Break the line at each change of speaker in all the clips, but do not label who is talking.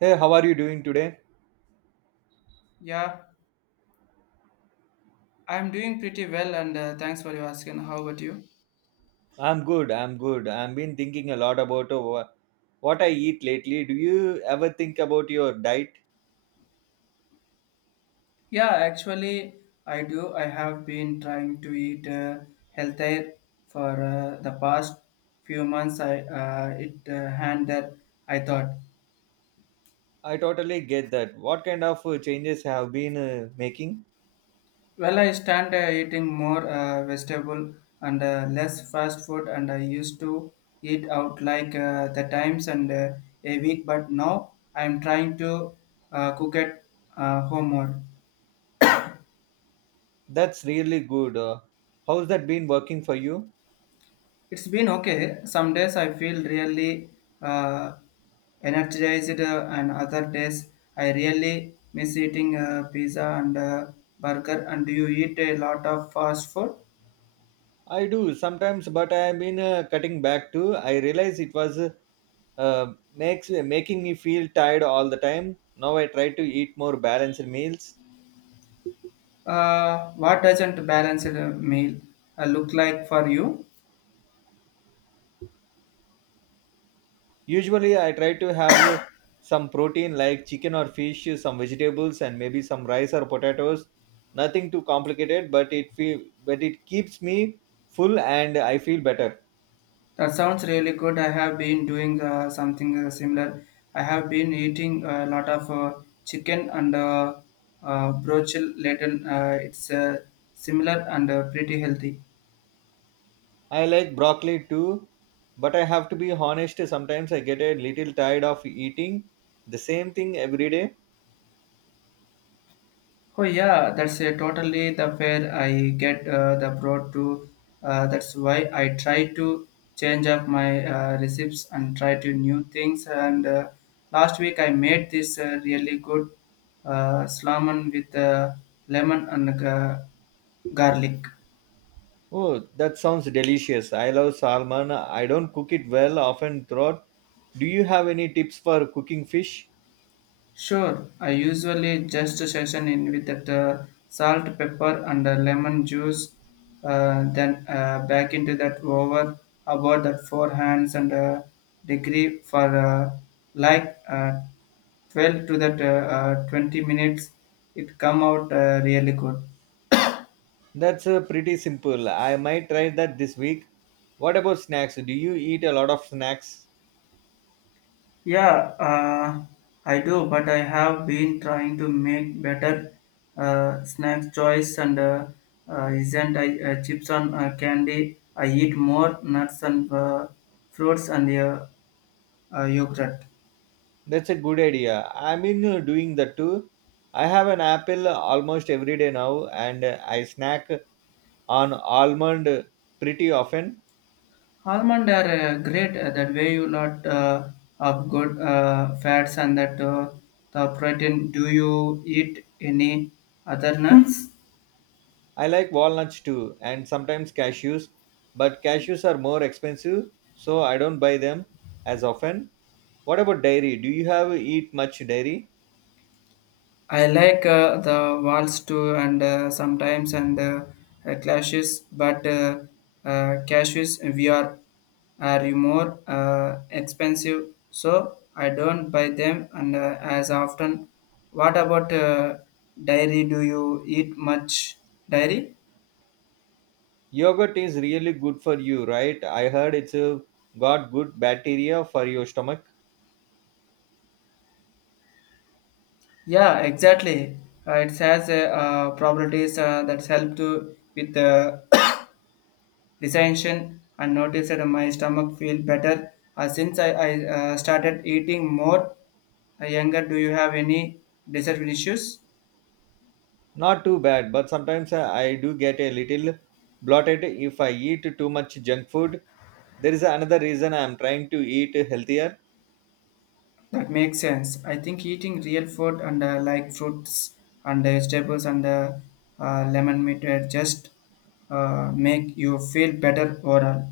Hey, how are you doing today?
Yeah, I'm doing pretty well, and thanks for your asking. How about you?
I'm good. I'm good. I've been thinking a lot about what I eat lately. Do you ever think about your diet?
Yeah, actually, I do. I have been trying to eat healthier for the past few months. I it hand that I thought.
I totally get that. What kind of changes have been making?
Well, I stand eating more vegetable and less fast food, and I used to eat out like the times and a week, but now I'm trying to cook at home more.
That's really good. How's that been working for you?
It's been okay. Some days I feel really uh, energized, and other days I really miss eating pizza and burger. And do you eat a lot of fast food?
I do sometimes, but I've been cutting back too. I realize it was makes making me feel tired all the time. Now I try to eat more balanced meals.
What doesn't balance meal look like for you?
Usually, I try to have some protein like chicken or fish, some vegetables, and maybe some rice or potatoes. Nothing too complicated, but it feel but it keeps me full and I feel better.
That sounds really good. I have been doing something similar. I have been eating a lot of chicken and broccoli later. It's similar and pretty healthy.
I like broccoli too, but I have to be honest. Sometimes I get a little tired of eating the same thing every day.
Oh yeah, that's a totally the fair I get the broad to. That's why I try to change up my recipes and try to new things. And last week I made this really good salmon with lemon and garlic.
Oh, that sounds delicious. I love salmon. I don't cook it well often throughout. Do you have any tips for cooking fish?
Sure, I usually just season in with that salt, pepper, and lemon juice. Then back into that over about that four hands and degree for like 12 to that 20 minutes. It come out really good.
That's pretty simple. I might try that this week. What about snacks? Do you eat a lot of snacks?
Yeah, I do, but I have been trying to make better snack choice and isn't I chips and candy. I eat more nuts and fruits and yogurt.
That's a good idea. I mean, doing that too. I have an apple almost every day now, and I snack on almond pretty often.
Almond are great. That way you lot of good fats and that the protein. Do you eat any other nuts?
I like walnuts too, and sometimes cashews, but cashews are more expensive, so I don't buy them as often. What about dairy? Do you have eat much dairy?
I like the walls too, and sometimes and clashes, but cashews we are you more expensive, so I don't buy them and as often. What about dairy? Do you eat much dairy?
Yogurt is really good for you, right? I heard it's got good bacteria for your stomach.
Yeah, exactly. It has properties that help to with the Recension and noticed that my stomach feel better since I started eating more younger. Do you have any dessert issues?
Not too bad, but sometimes I do get a little bloated if I eat too much junk food. There is another reason I am trying to eat healthier.
That makes sense. I think eating real food and like fruits and vegetables and lemon meat just make you feel better overall.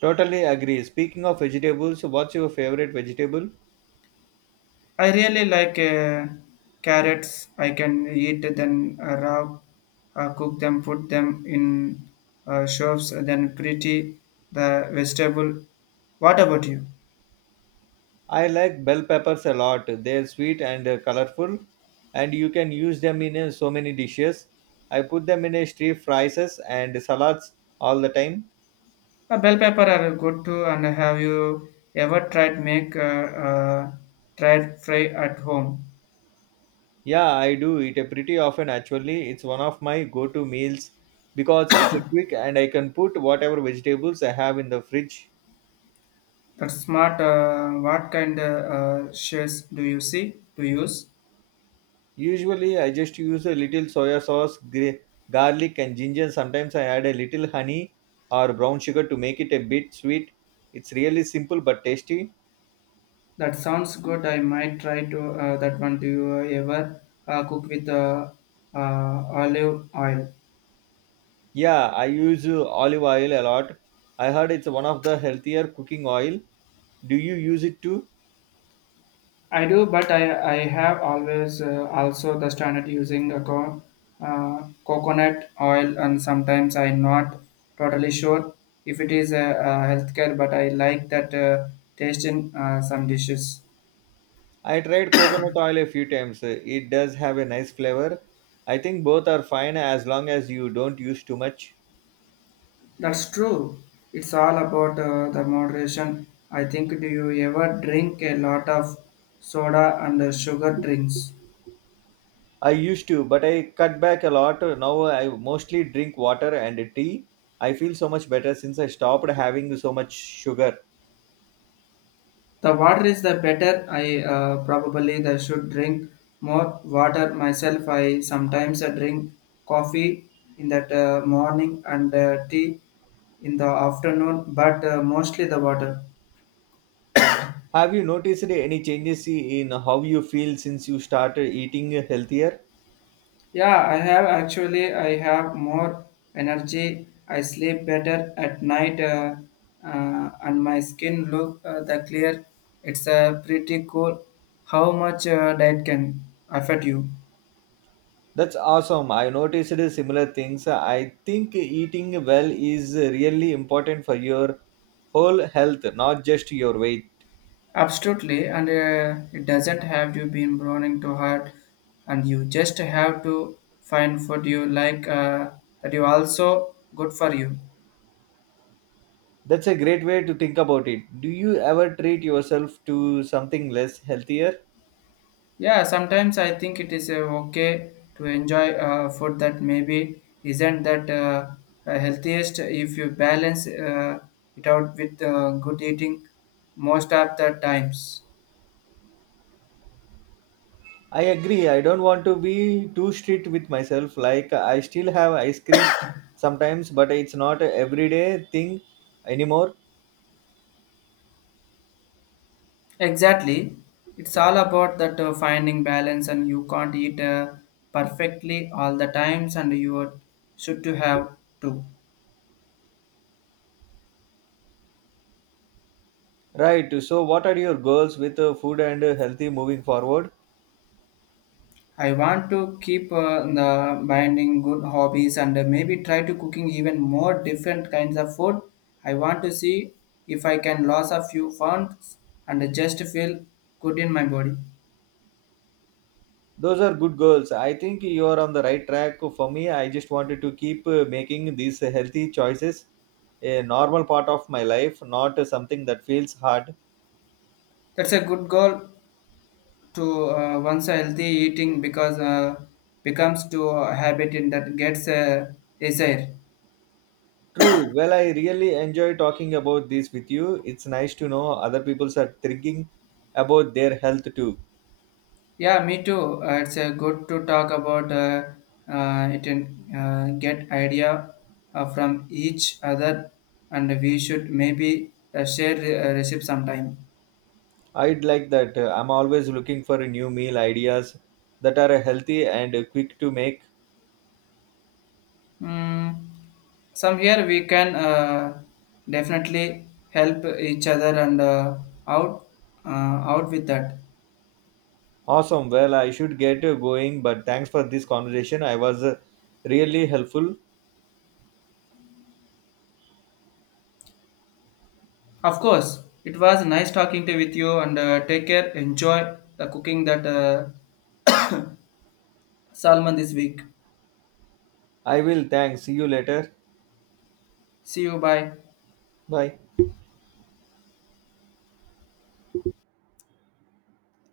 Totally agree. Speaking of vegetables, what's your favorite vegetable?
I really like carrots. I can eat them raw, cook them, put them in shops, then pretty the vegetable. What about you?
I like bell peppers a lot. They're sweet and colorful, and you can use them in so many dishes. I put them in stir fries and salads all the time.
Bell pepper are good too. And have you ever tried make uh, tried fry at home?
Yeah, I do eat it pretty often actually. It's one of my go-to meals because it's a quick and I can put whatever vegetables I have in the fridge.
That's smart. What kind of shells do you see to use?
Usually I just use a little soya sauce, garlic and ginger. Sometimes I add a little honey or brown sugar to make it a bit sweet. It's really simple but tasty.
That sounds good. I might try to that one. Do you ever cook with uh, olive oil?
Yeah, I use olive oil a lot. I heard it's one of the healthier cooking oil. Do you use it too?
I do, but I have always also the standard using a coconut oil, and sometimes I'm not totally sure if it is a, healthcare, but I like that taste in some dishes.
I tried coconut oil a few times. It does have a nice flavor. I think both are fine as long as you don't use too much.
That's true. It's all about the moderation. I think do you ever drink a lot of soda and sugar drinks?
I used to, but I cut back a lot. Now I mostly drink water and tea. I feel so much better since I stopped having so much sugar.
The water is the better. I probably the should drink more water myself. I sometimes drink coffee in that morning and tea in the afternoon, but mostly the water.
Have you noticed any changes in how you feel since you started eating healthier?
Yeah, I have actually. I have more energy. I sleep better at night, and my skin look the clear. It's pretty cool. How much diet can affect you?
That's awesome. I noticed similar things. I think eating well is really important for your whole health, not just your weight.
Absolutely, and it doesn't have to be burning too hard, and you just have to find food you like that you also good for you.
That's a great way to think about it. Do you ever treat yourself to something less healthier?
Yeah, sometimes I think it is okay to enjoy food that maybe isn't that healthiest if you balance it out with good eating most of the times.
I agree. I don't want to be too strict with myself. Like I still have ice cream sometimes, but it's not a everyday thing anymore.
Exactly. It's all about that finding balance and you can't eat perfectly all the times and you should to have too.
Right. So what are your goals with food and healthy moving forward?
I want to keep the binding good hobbies and maybe try to cooking even more different kinds of food. I want to see if I can lose a few pounds and just feel good in my body.
Those are good goals. I think you are on the right track. For me, I just wanted to keep making these healthy choices a normal part of my life, not something that feels hard.
That's a good goal to once a healthy eating because becomes to a habit in that gets a desire.
True. Well, I really enjoy talking about this with you. It's nice to know other people are thinking about their health too.
Yeah, me too. It's good to talk about it and get idea from each other, and we should maybe share recipe sometime.
I'd like that. I'm always looking for new meal ideas that are healthy and quick to make.
Mm, some we can definitely help each other and out uh, out with that.
Awesome. Well, I should get going, but thanks for this conversation. I was really helpful.
Of course, it was nice talking to with you and take care. Enjoy the cooking that salmon this week.
I will. Thanks. See you later.
See you. Bye.
Bye.